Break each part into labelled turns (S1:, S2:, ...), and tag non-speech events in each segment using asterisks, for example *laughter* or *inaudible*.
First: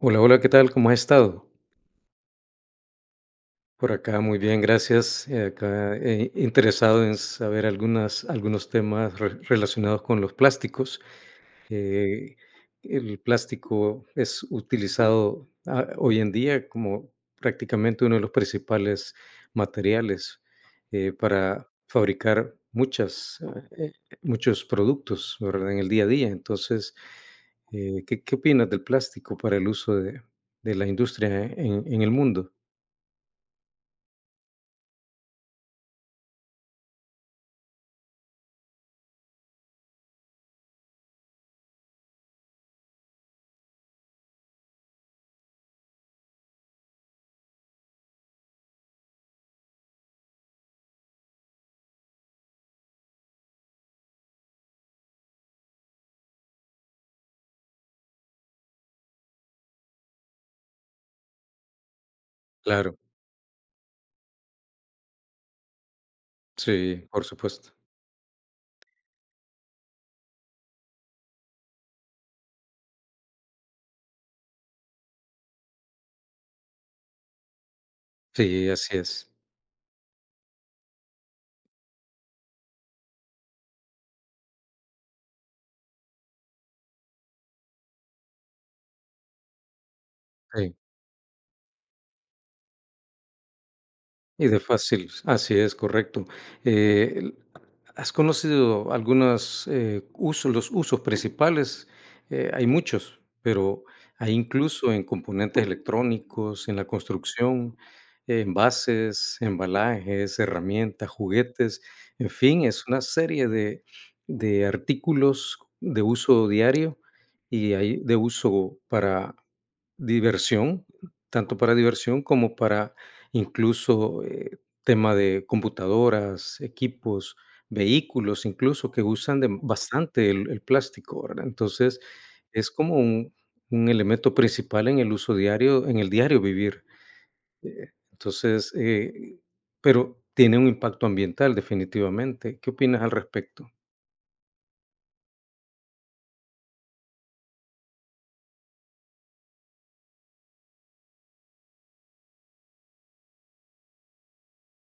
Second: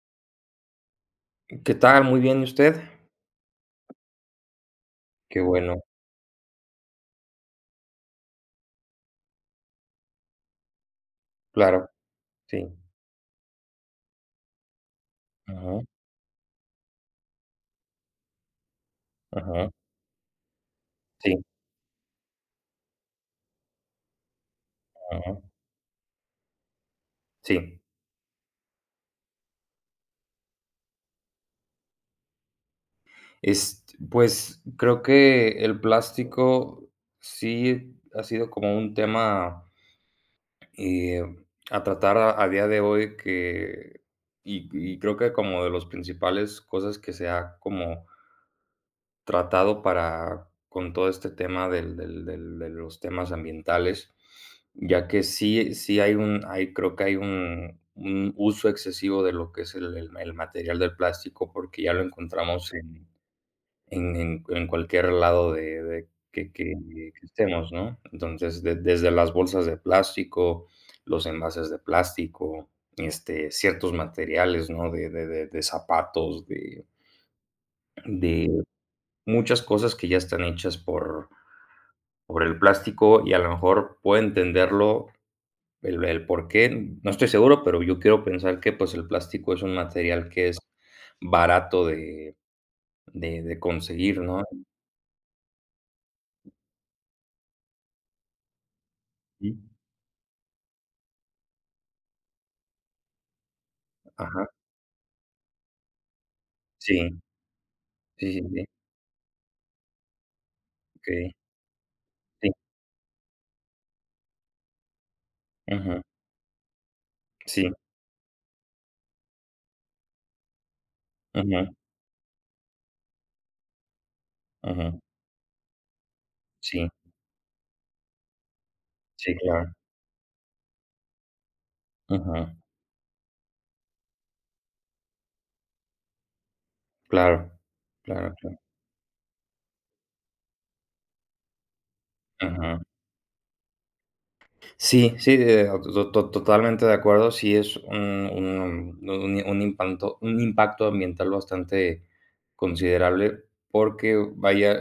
S1: Hola, hola, ¿qué tal? ¿Cómo has estado?
S2: ¿Qué tal? Muy bien, ¿y usted?
S1: Por acá muy bien, gracias.
S2: Qué bueno,
S1: Acá interesado en saber algunos temas relacionados con los plásticos
S2: claro,
S1: que
S2: sí.
S1: el plástico es utilizado,
S2: Ujú,
S1: hoy en día como prácticamente uno de los principales
S2: ujú,
S1: materiales,
S2: sí,
S1: para fabricar muchos productos,
S2: ujú,
S1: ¿verdad? En el día a día. Entonces,
S2: sí.
S1: ¿qué opinas del plástico para el uso de la industria en el mundo?
S2: Es pues, creo que el plástico sí ha sido como un tema, eh, a tratar a día de hoy que creo que como de los principales cosas que se ha como tratado para con todo este tema del de los temas ambientales, ya que sí hay un hay creo que hay un uso excesivo de lo que es el material del plástico, porque ya lo encontramos
S1: Claro,
S2: en en cualquier lado de que
S1: sí, por
S2: que estemos,
S1: supuesto.
S2: ¿no? Entonces, de desde las bolsas de plástico, los envases de plástico, este, ciertos materiales, ¿no? De zapatos, de
S1: Sí, así es.
S2: muchas cosas que ya están hechas por el plástico y a lo mejor puedo entenderlo, el por qué no estoy seguro, pero yo quiero pensar que, pues, el plástico es un material que es
S1: Sí.
S2: barato de conseguir, ¿no?
S1: Y de fácil, así es, correcto. El ¿has conocido
S2: Ujú.
S1: algunos usos, los usos principales? Hay muchos, pero hay
S2: Ajá.
S1: incluso en componentes electrónicos, en la
S2: Sí,
S1: construcción,
S2: sí, sí, sí,
S1: envases, embalajes, herramientas,
S2: okey.
S1: juguetes, en
S2: Sí,
S1: fin, es una serie de artículos de
S2: ujú.
S1: uso diario
S2: Sí,
S1: y hay de uso para Diversión, tanto para
S2: ujú,
S1: diversión como para incluso,
S2: ujú.
S1: tema de computadoras,
S2: Sí,
S1: equipos, vehículos, incluso que
S2: sí,
S1: usan de
S2: claro.
S1: bastante el plástico, ¿verdad? Entonces,
S2: Ujú.
S1: es como un elemento principal en el uso diario, en el diario vivir.
S2: Claro,
S1: Eh,
S2: claro, claro.
S1: entonces, eh, pero tiene un impacto ambiental definitivamente. ¿Qué
S2: Ajá.
S1: opinas al respecto?
S2: Sí, sí, to to totalmente de acuerdo. Sí es un un impacto ambiental bastante considerable, porque vaya,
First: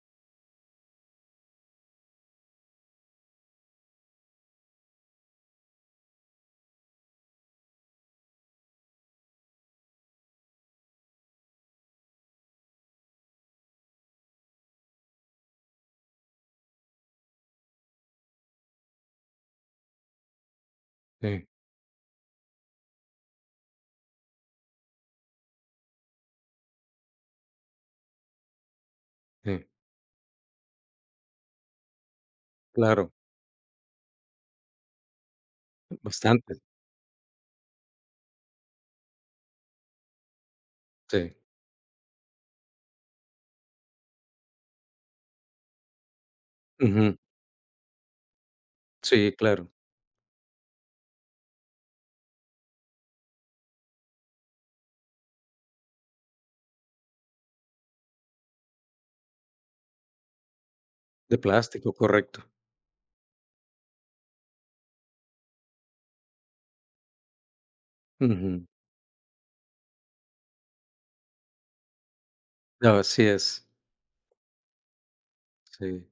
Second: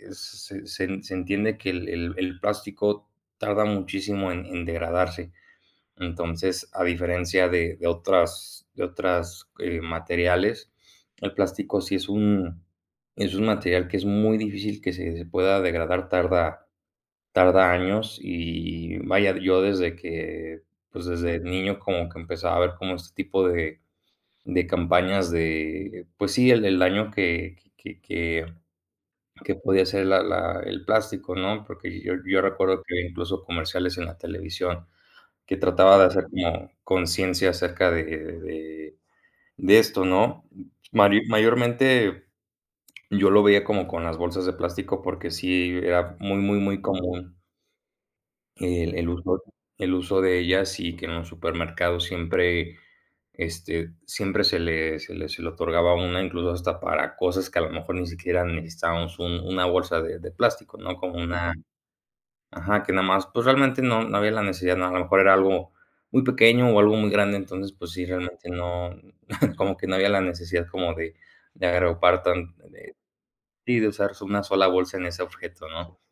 S2: se se entiende que el el plástico tarda muchísimo en degradarse. Entonces, a diferencia de otras, materiales, el plástico sí es un material que es muy difícil que se pueda degradar, tarda. Tarda años y vaya, yo desde que, pues, desde
S1: Sí,
S2: niño como que empezaba a ver como este tipo de campañas de, pues sí, el daño que
S1: sí,
S2: podía hacer la la el plástico, ¿no? Porque yo recuerdo que había
S1: claro,
S2: incluso comerciales en la televisión que trataba de hacer
S1: bastante,
S2: como conciencia acerca de esto, ¿no? Mari
S1: sí.
S2: Mayormente yo lo veía como con las bolsas de plástico porque sí era muy, muy, muy
S1: Ujú.
S2: común. El
S1: Sí,
S2: uso
S1: claro,
S2: de ellas y que en un supermercado siempre, este, siempre se le otorgaba una, incluso hasta para cosas que a lo mejor ni siquiera necesitábamos un una bolsa de plástico, ¿no? Como
S1: de
S2: una,
S1: plástico, correcto.
S2: ajá, que nada más, pues, realmente no, no había la necesidad, ¿no? A lo mejor era algo muy pequeño o algo muy grande, entonces, pues sí, realmente
S1: Ujú.
S2: no, *laughs* como que no había la necesidad como de agrupar tan,
S1: No, así es.
S2: sí, de usar una sola bolsa en ese objeto, ¿no?
S1: Sí.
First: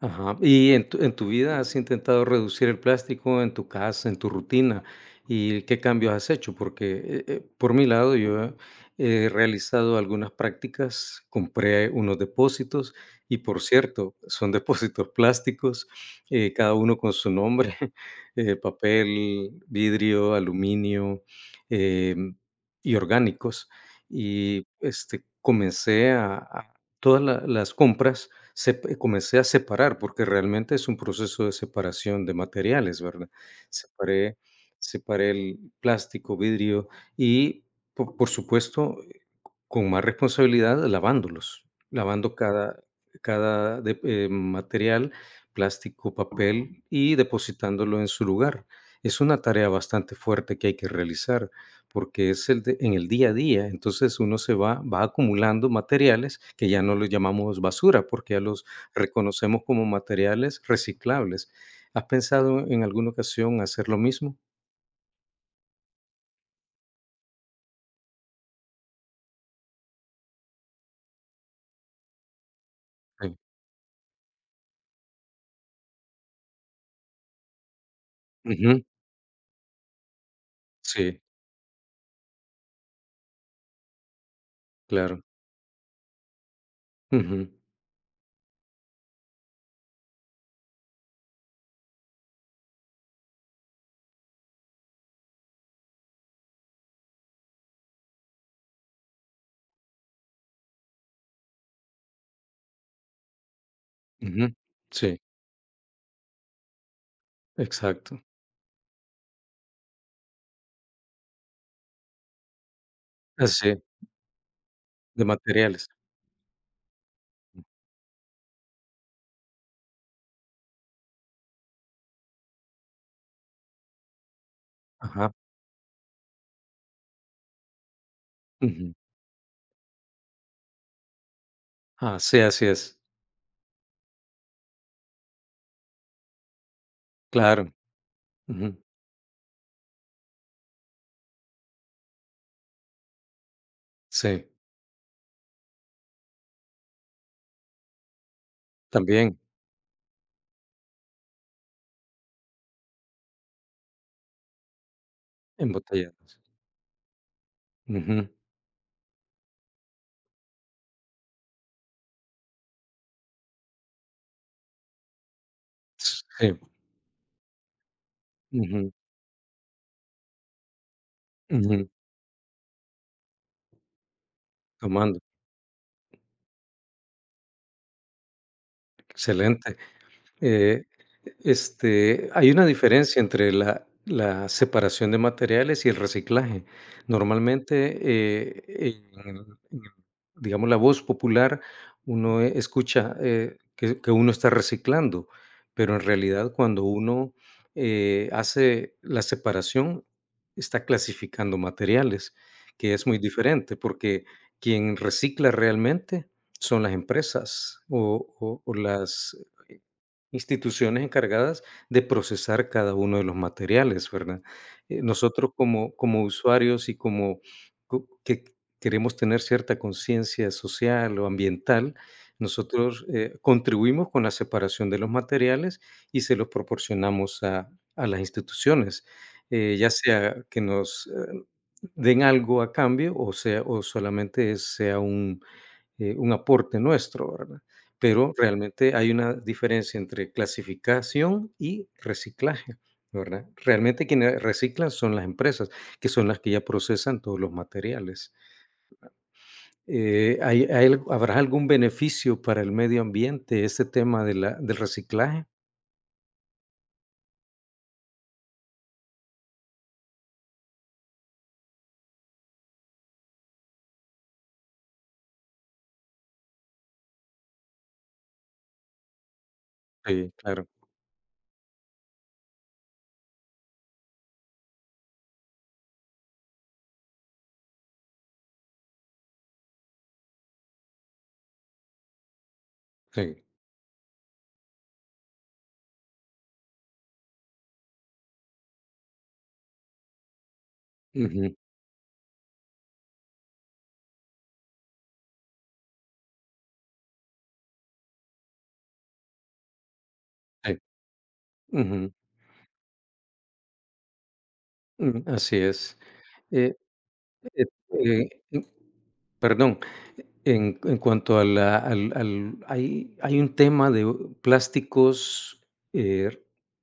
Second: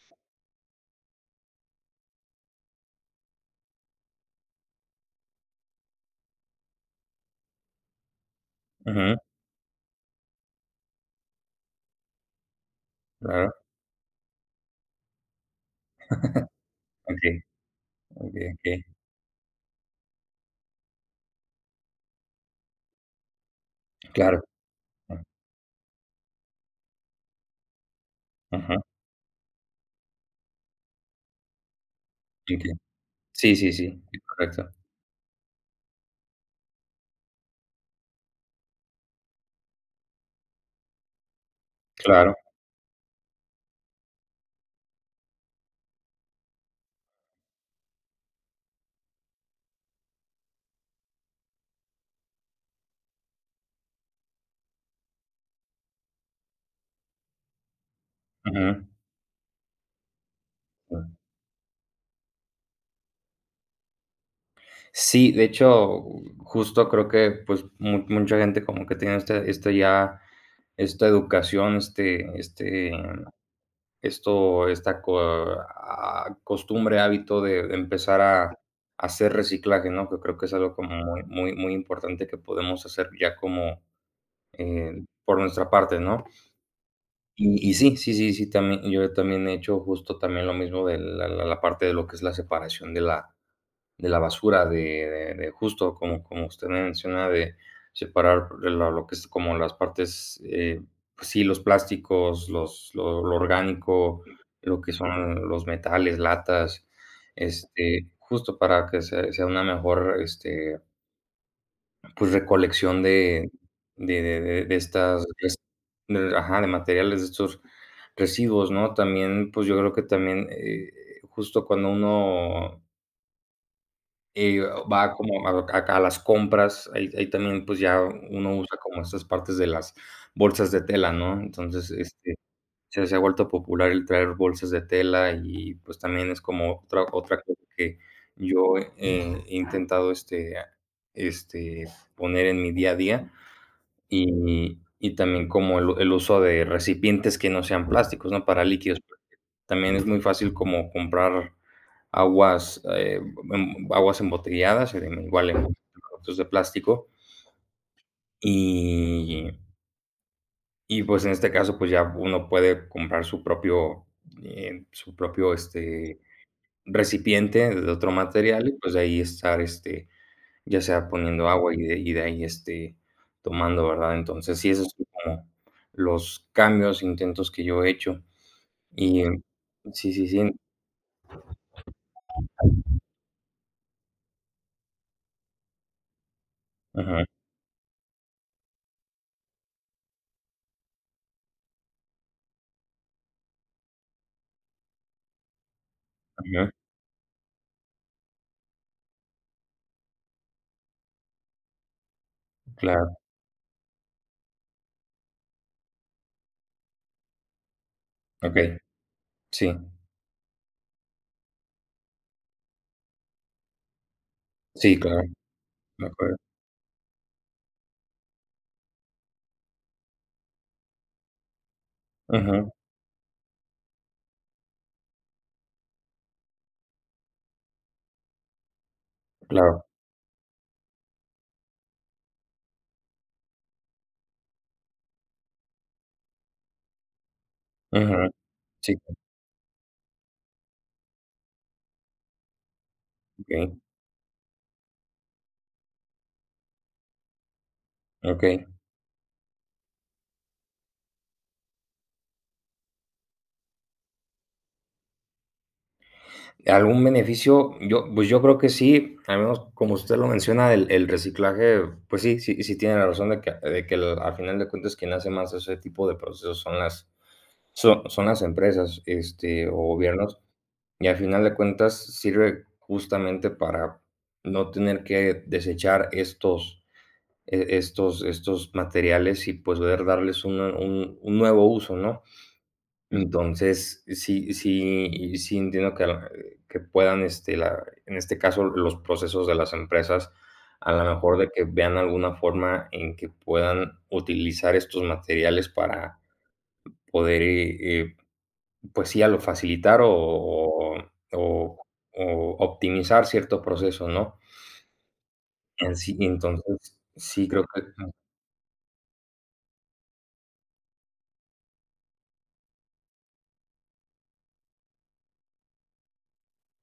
S1: Ajá. ¿Y en tu vida has intentado reducir el plástico en tu casa, en tu rutina? ¿Y qué cambios has hecho? Porque, por mi lado, yo
S2: Ujú,
S1: he realizado algunas prácticas, compré unos depósitos y,
S2: claro,
S1: por cierto, son *laughs* depósitos plásticos, cada uno con su
S2: okey,
S1: nombre, *laughs*
S2: okey, okey,
S1: papel, vidrio, aluminio, em, y orgánicos.
S2: claro,
S1: Y, este, comencé a todas la las compras,
S2: ajá.
S1: sep comencé a separar, porque realmente es un proceso de separación de
S2: Entiendo.
S1: materiales, ¿verdad?
S2: Sí, sí, sí, sí,
S1: Separé
S2: correcto.
S1: separé el plástico, vidrio y, por supuesto, con más responsabilidad lavándolos, lavando
S2: Claro.
S1: cada cada de material, plástico, papel, y depositándolo en su lugar. Es una tarea bastante fuerte que hay que realizar, porque es el de en el día a día, entonces uno se va acumulando materiales que ya no los llamamos basura, porque ya los
S2: Ujú.
S1: reconocemos como materiales reciclables. ¿Has pensado en alguna ocasión hacer lo mismo?
S2: Sí, de hecho, justo creo que, pues, mu mucha gente como que tiene este ya esta educación, este,
S1: Sí.
S2: esto, esta costumbre, hábito de empezar a
S1: Ujú.
S2: hacer reciclaje, ¿no? Que creo que es algo como
S1: Sí,
S2: muy, muy, muy importante que podemos hacer ya como,
S1: claro.
S2: por nuestra parte, ¿no?
S1: Ujú,
S2: Y sí, sí, sí, sí, también, yo también he hecho justo también lo mismo de la parte de lo que es la separación de la basura, de justo como como usted me menciona, de separar la lo que es como las partes, pues sí, los plásticos, los lo orgánico,
S1: ujú.
S2: lo que
S1: Sí,
S2: son los metales, latas, este,
S1: exacto.
S2: justo para que se sea una mejor, este, pues, recolección
S1: Ah,
S2: de
S1: sí,
S2: de de de de
S1: de
S2: estas res
S1: materiales.
S2: de, ajá, de materiales, de estos residuos, ¿no? También, pues, yo creo que también, justo cuando uno, eh, va
S1: Ajá.
S2: como a las compras, ahí también, pues, ya uno usa
S1: Ujú.
S2: como estas partes de las bolsas de tela, ¿no? Entonces,
S1: Ah,
S2: este,
S1: sí, así es.
S2: se se ha vuelto popular el traer bolsas de tela y, pues, también es como otra otra cosa
S1: Claro.
S2: que yo,
S1: Ujú.
S2: he intentado, este, poner en mi día a día,
S1: Sí,
S2: y también como el uso de recipientes que no sean plásticos, ¿no? Para líquidos,
S1: también
S2: también es muy fácil como comprar aguas, aguas embotelladas, igual en productos
S1: embotellados.
S2: de plástico,
S1: Ujú.
S2: y y, pues, en este caso, pues, ya uno puede comprar su propio, este,
S1: Sí.
S2: recipiente de otro material y,
S1: Ujú,
S2: pues, de ahí estar, este, ya sea poniendo agua y
S1: ujú.
S2: de ahí, este, tomando, ¿verdad? Entonces, sí, esos son
S1: Tomando.
S2: como los cambios, intentos que yo he hecho. Y,
S1: Excelente.
S2: sí, sí, sí.
S1: Eh, este, hay una diferencia entre la separación de materiales y el reciclaje.
S2: Ujú,
S1: Normalmente, en el en el digamos, la voz popular, uno escucha, que uno está reciclando, pero en realidad
S2: ujú,
S1: cuando uno, hace la separación, está clasificando materiales, que es
S2: claro,
S1: muy diferente, porque quien recicla realmente son las empresas o o
S2: okey,
S1: o las
S2: sí,
S1: Instituciones encargadas de procesar cada uno de los materiales, ¿verdad?
S2: sí, claro,
S1: Nosotros como
S2: me acuerdo.
S1: usuarios y como co que queremos tener cierta conciencia social o ambiental,
S2: Ujú,
S1: nosotros, contribuimos con la separación de los materiales y se los proporcionamos a las instituciones,
S2: claro,
S1: ya sea que nos, den algo a cambio o sea, o solamente sea un aporte nuestro, ¿verdad?
S2: ujú,
S1: Pero
S2: sí,
S1: realmente hay una diferencia entre clasificación y reciclaje, ¿verdad?
S2: okey,
S1: Realmente quienes reciclan son las empresas, que son las que ya procesan todos los materiales.
S2: okey.
S1: ¿Habrá algún beneficio para el medio ambiente ese tema de del reciclaje?
S2: ¿Algún beneficio? Yo, pues, yo creo que sí, al menos como usted lo menciona, el reciclaje, pues sí, sí tiene la razón de que el al final de cuentas quien hace más ese tipo de procesos son las. Son las empresas, este, o
S1: Sí,
S2: gobiernos,
S1: claro,
S2: y al final de cuentas sirve justamente para no tener que desechar estos, estos, estos materiales y pues poder darles una un nuevo uso, ¿no?
S1: sí.
S2: Entonces, sí entiendo que la que puedan, este, la en este caso, los procesos de las empresas, a lo mejor de
S1: Ujú,
S2: que vean alguna forma en que puedan utilizar estos materiales para poder, pues sí, a lo facilitar
S1: sí,
S2: o
S1: ujú,
S2: o optimizar ciertos procesos, ¿no?
S1: mm, así
S2: En
S1: es.
S2: sí,
S1: Eh,
S2: entonces, sí
S1: eh,
S2: creo que,
S1: eh, Perdón, en cuanto a la al al hay un tema de plásticos, eh,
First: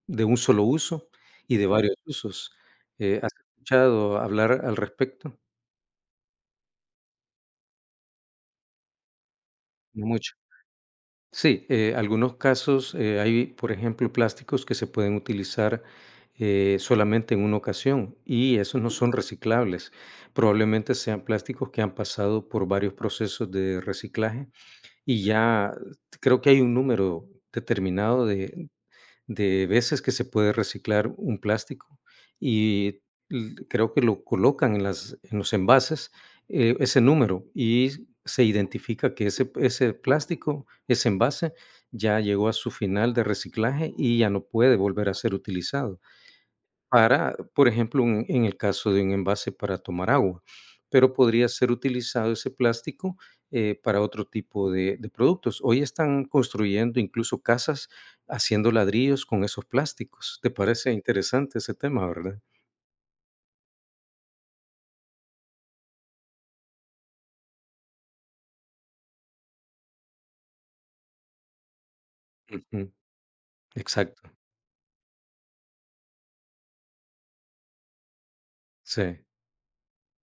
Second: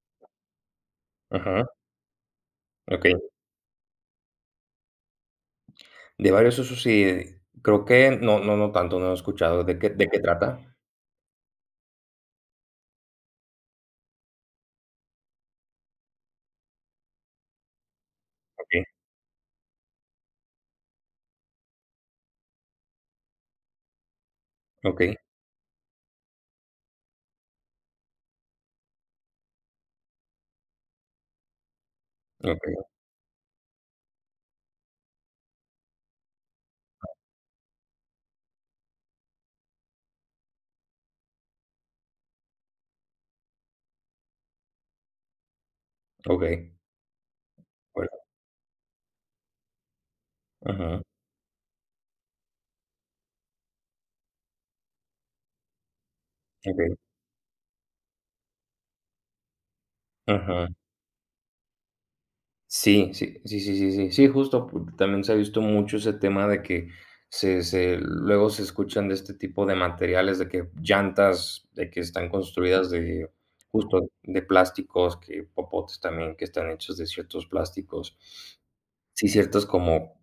S1: de un solo uso y
S2: ajá,
S1: de varios usos,
S2: okey.
S1: ¿has escuchado hablar al respecto?
S2: De varios usos sí, creo que no tanto, no he escuchado, ¿de qué
S1: No mucho.
S2: trata?
S1: Sí, algunos casos, hay, por ejemplo, plásticos que se pueden utilizar, solamente en una ocasión, y esos
S2: Okey,
S1: no son reciclables. Probablemente sean plásticos que han pasado por varios procesos de reciclaje.
S2: okey,
S1: Y ya, creo que hay un número determinado de veces que se puede reciclar un plástico,
S2: okey,
S1: y l creo que lo colocan en las en los envases, ese número, y se identifica que ese plástico, ese envase, ya llegó a su final de reciclaje y ya no puede volver a ser utilizado.
S2: okey,
S1: Para, por ejemplo,
S2: bueno,
S1: un en el caso de un envase para tomar agua,
S2: ajá,
S1: pero podría ser utilizado ese plástico, para otro tipo de productos. Hoy están
S2: okey,
S1: construyendo incluso casas haciendo ladrillos con esos plásticos. ¿Te
S2: ajá.
S1: parece interesante ese tema, verdad?
S2: Sí, sí, sí, sí, sí, sí, sí, justo, pu también se ha visto mucho ese tema de que se luego se escuchan de este tipo de materiales, de que llantas, de que están construidas
S1: Ujú,
S2: de justo
S1: exacto.
S2: de plásticos, que popotes también que están hechos de ciertos plásticos.
S1: Sí,
S2: Sí, ciertos como,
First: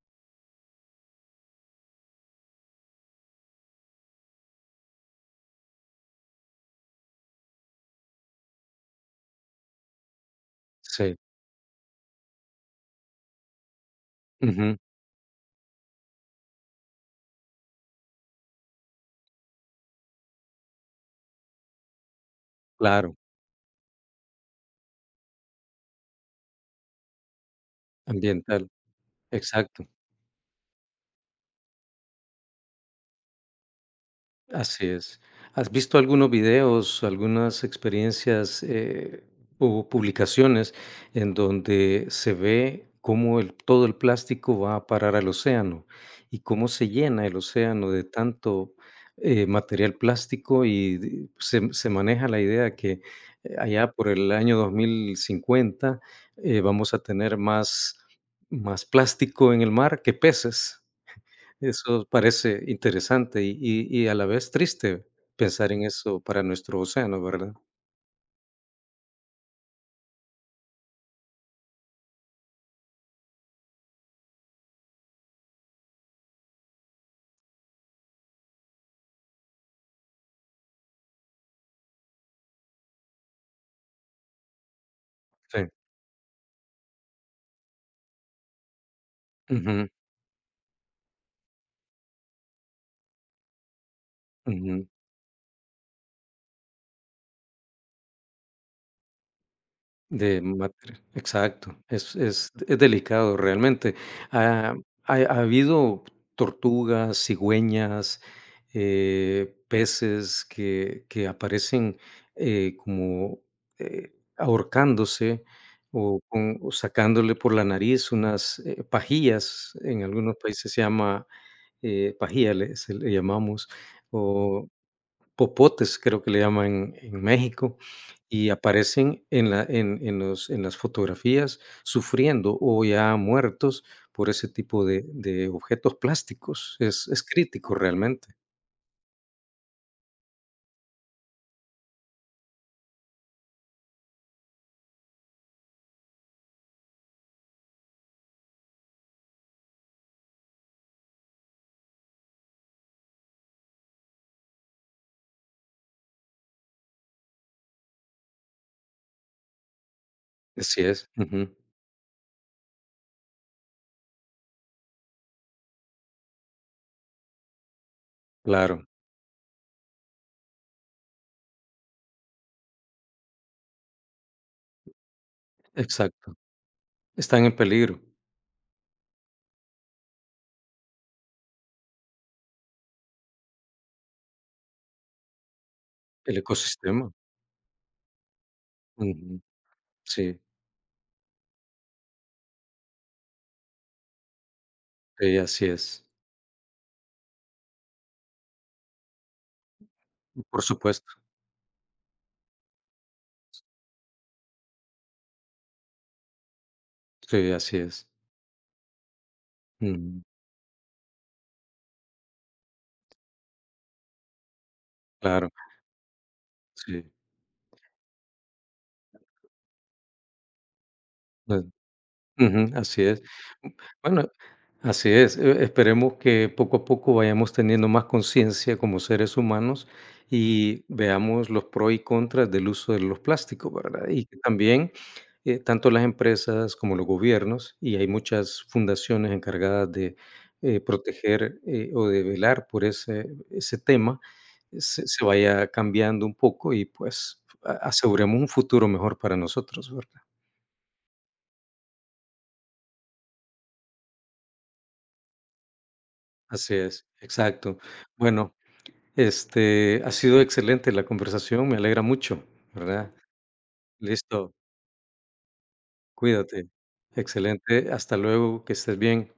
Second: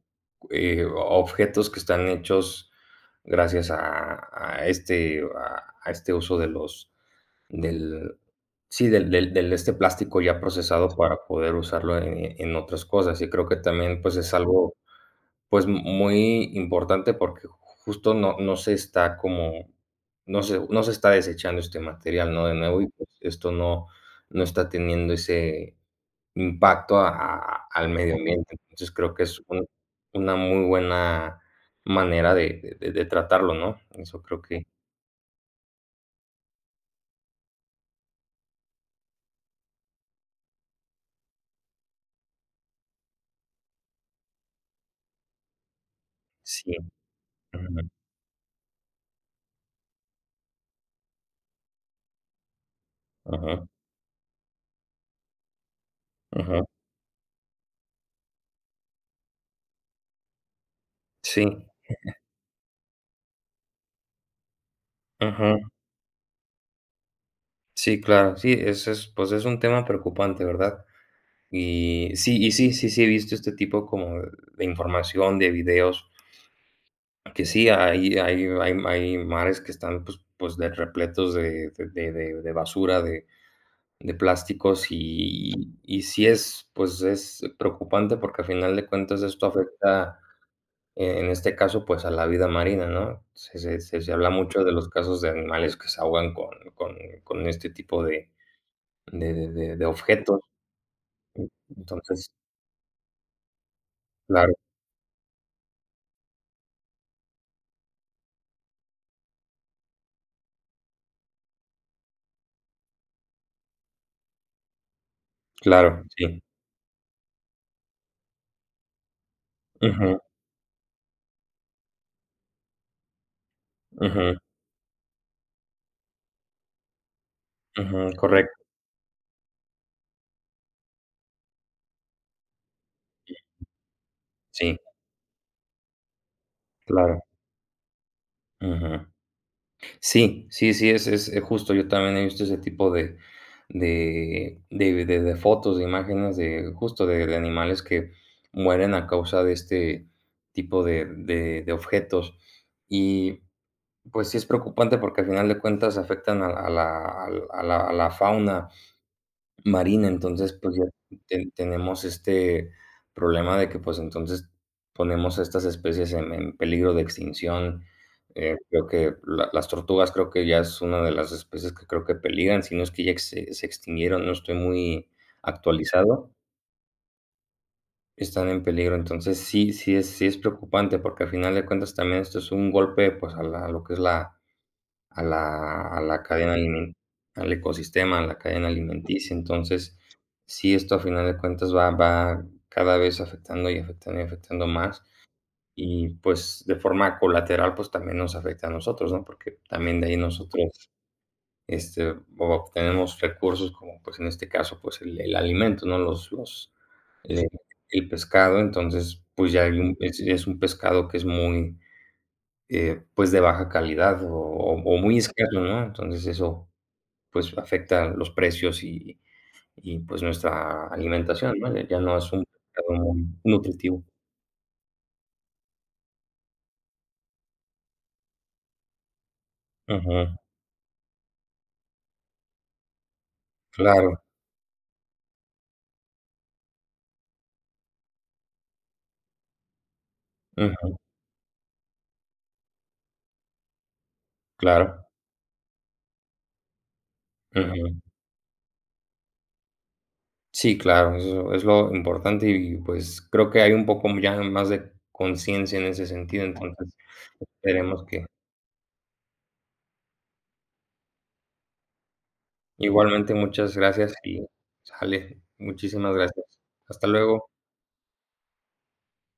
S2: objetos que están hechos gracias a a este uso de los del, sí, del, este, plástico ya procesado
S1: sí.
S2: para poder usarlo en otras cosas, y creo que también, pues, es algo,
S1: Ujú,
S2: pues, muy importante porque justo no se está como no se está desechando este material, ¿no?, de nuevo, y pues,
S1: claro,
S2: esto no, no está teniendo ese impacto a al medio ambiente.
S1: ambiental.
S2: Entonces, creo que es un
S1: Exacto.
S2: una muy buena manera de de tratarlo, ¿no? Eso creo que
S1: Así es. ¿Has visto algunos videos, algunas experiencias o publicaciones en donde se ve cómo todo el plástico va a parar al océano, y cómo
S2: sí.
S1: se llena el
S2: Ujú,
S1: océano de tanto material plástico, y se maneja la idea que
S2: ujú,
S1: allá por el año 2050
S2: ujú.
S1: vamos a tener más plástico en el mar que peces?
S2: Sí.
S1: Eso parece interesante y a la vez triste
S2: Ujú.
S1: pensar en eso para nuestro océano, ¿verdad?
S2: Sí, claro, sí, eso es, pues, es un tema preocupante, ¿verdad? Y sí, sí, sí he visto este tipo como de información, de videos, que sí, hay hay mares que están, pues, de repletos de de basura, de plásticos,
S1: Sí.
S2: y sí es, pues, es preocupante porque, al final de cuentas, esto
S1: Ujú,
S2: afecta, en este caso, pues, a la vida marina, ¿no? Se se habla mucho de
S1: ujú.
S2: los casos de animales que se ahogan con con con este tipo de. De de objetos.
S1: De matri exacto. Es
S2: Entonces,
S1: es es delicado realmente.
S2: claro,
S1: Ah, ha ha habido tortugas, cigüeñas, peces que aparecen, eh, como, ahorcándose
S2: claro,
S1: o
S2: sí.
S1: con o sacándole por la nariz unas, pajillas, en
S2: Ujú,
S1: algunos países se llama pajilla le se le llamamos,
S2: ujú,
S1: o popotes, creo que le llaman en México,
S2: ujú,
S1: y
S2: correcto,
S1: aparecen en la en los en las fotografías sufriendo o ya muertos por ese
S2: sí,
S1: tipo de objetos plásticos. Es
S2: claro,
S1: crítico realmente.
S2: ujú. Sí, sí, sí, es, justo, yo también he visto ese tipo de de fotos, de imágenes de justo de animales que mueren a causa de este tipo de objetos. Y, pues, sí es preocupante porque al final de cuentas afectan a la al a la fauna marina, entonces, pues,
S1: Así
S2: ya
S1: es, ujú,
S2: tenemos este problema de que, pues, entonces, ponemos a estas especies en peligro de extinción.
S1: claro,
S2: Creo que la las tortugas creo que ya es una de las especies que creo que peligran, si no es que ya se extinguieron, no estoy muy actualizado,
S1: exacto. Están en peligro
S2: están en peligro. Entonces, sí es sí es preocupante, porque al final de cuentas también esto es un golpe, pues, a la a lo que es la a la a la
S1: el
S2: cadena alimen,
S1: ecosistema.
S2: al ecosistema, a la cadena alimenticia.
S1: Ujú,
S2: Entonces,
S1: sí,
S2: sí, esto a final de cuentas va va cada vez afectando y afectando y afectando más,
S1: sí, así es.
S2: y, pues, de forma colateral, pues, también nos afecta a nosotros, ¿no? Porque también de ahí
S1: Por
S2: nosotros,
S1: supuesto,
S2: este, obtenemos recursos como, pues, en este caso, pues, el alimento, ¿no? Los el
S1: sí, así es.
S2: el pescado, entonces, pues, ya hay un
S1: Ujú,
S2: es un pescado que es muy, pues, de baja calidad o muy
S1: claro,
S2: escaso, ¿no? Entonces, eso,
S1: sí.
S2: pues, afecta los precios y, pues, nuestra alimentación, ¿no? Ya no es un
S1: Ujú,
S2: mercado
S1: así es.
S2: muy
S1: Mm,
S2: nutritivo.
S1: bueno, así es, esperemos que poco a poco vayamos teniendo más conciencia como seres humanos
S2: Ujú,
S1: y veamos los pros y contras del uso de los plásticos, ¿verdad?
S2: claro,
S1: Y que también, tanto las empresas como los gobiernos, y hay muchas fundaciones encargadas de,
S2: ujú,
S1: proteger, o de velar por ese tema, se
S2: claro,
S1: vaya cambiando un poco y, pues, a
S2: ujú.
S1: aseguremos un futuro mejor para nosotros, ¿verdad?
S2: Sí, claro, eso es lo importante y, pues, creo que hay un poco ya más de conciencia en ese sentido,
S1: Así
S2: entonces,
S1: es, exacto.
S2: esperemos que
S1: Bueno, este, ha sido excelente la conversación, me alegra mucho, ¿verdad?
S2: igualmente, muchas gracias y
S1: Listo,
S2: sale, muchísimas gracias.
S1: cuídate.
S2: Hasta luego.
S1: Excelente, hasta luego, que estés bien.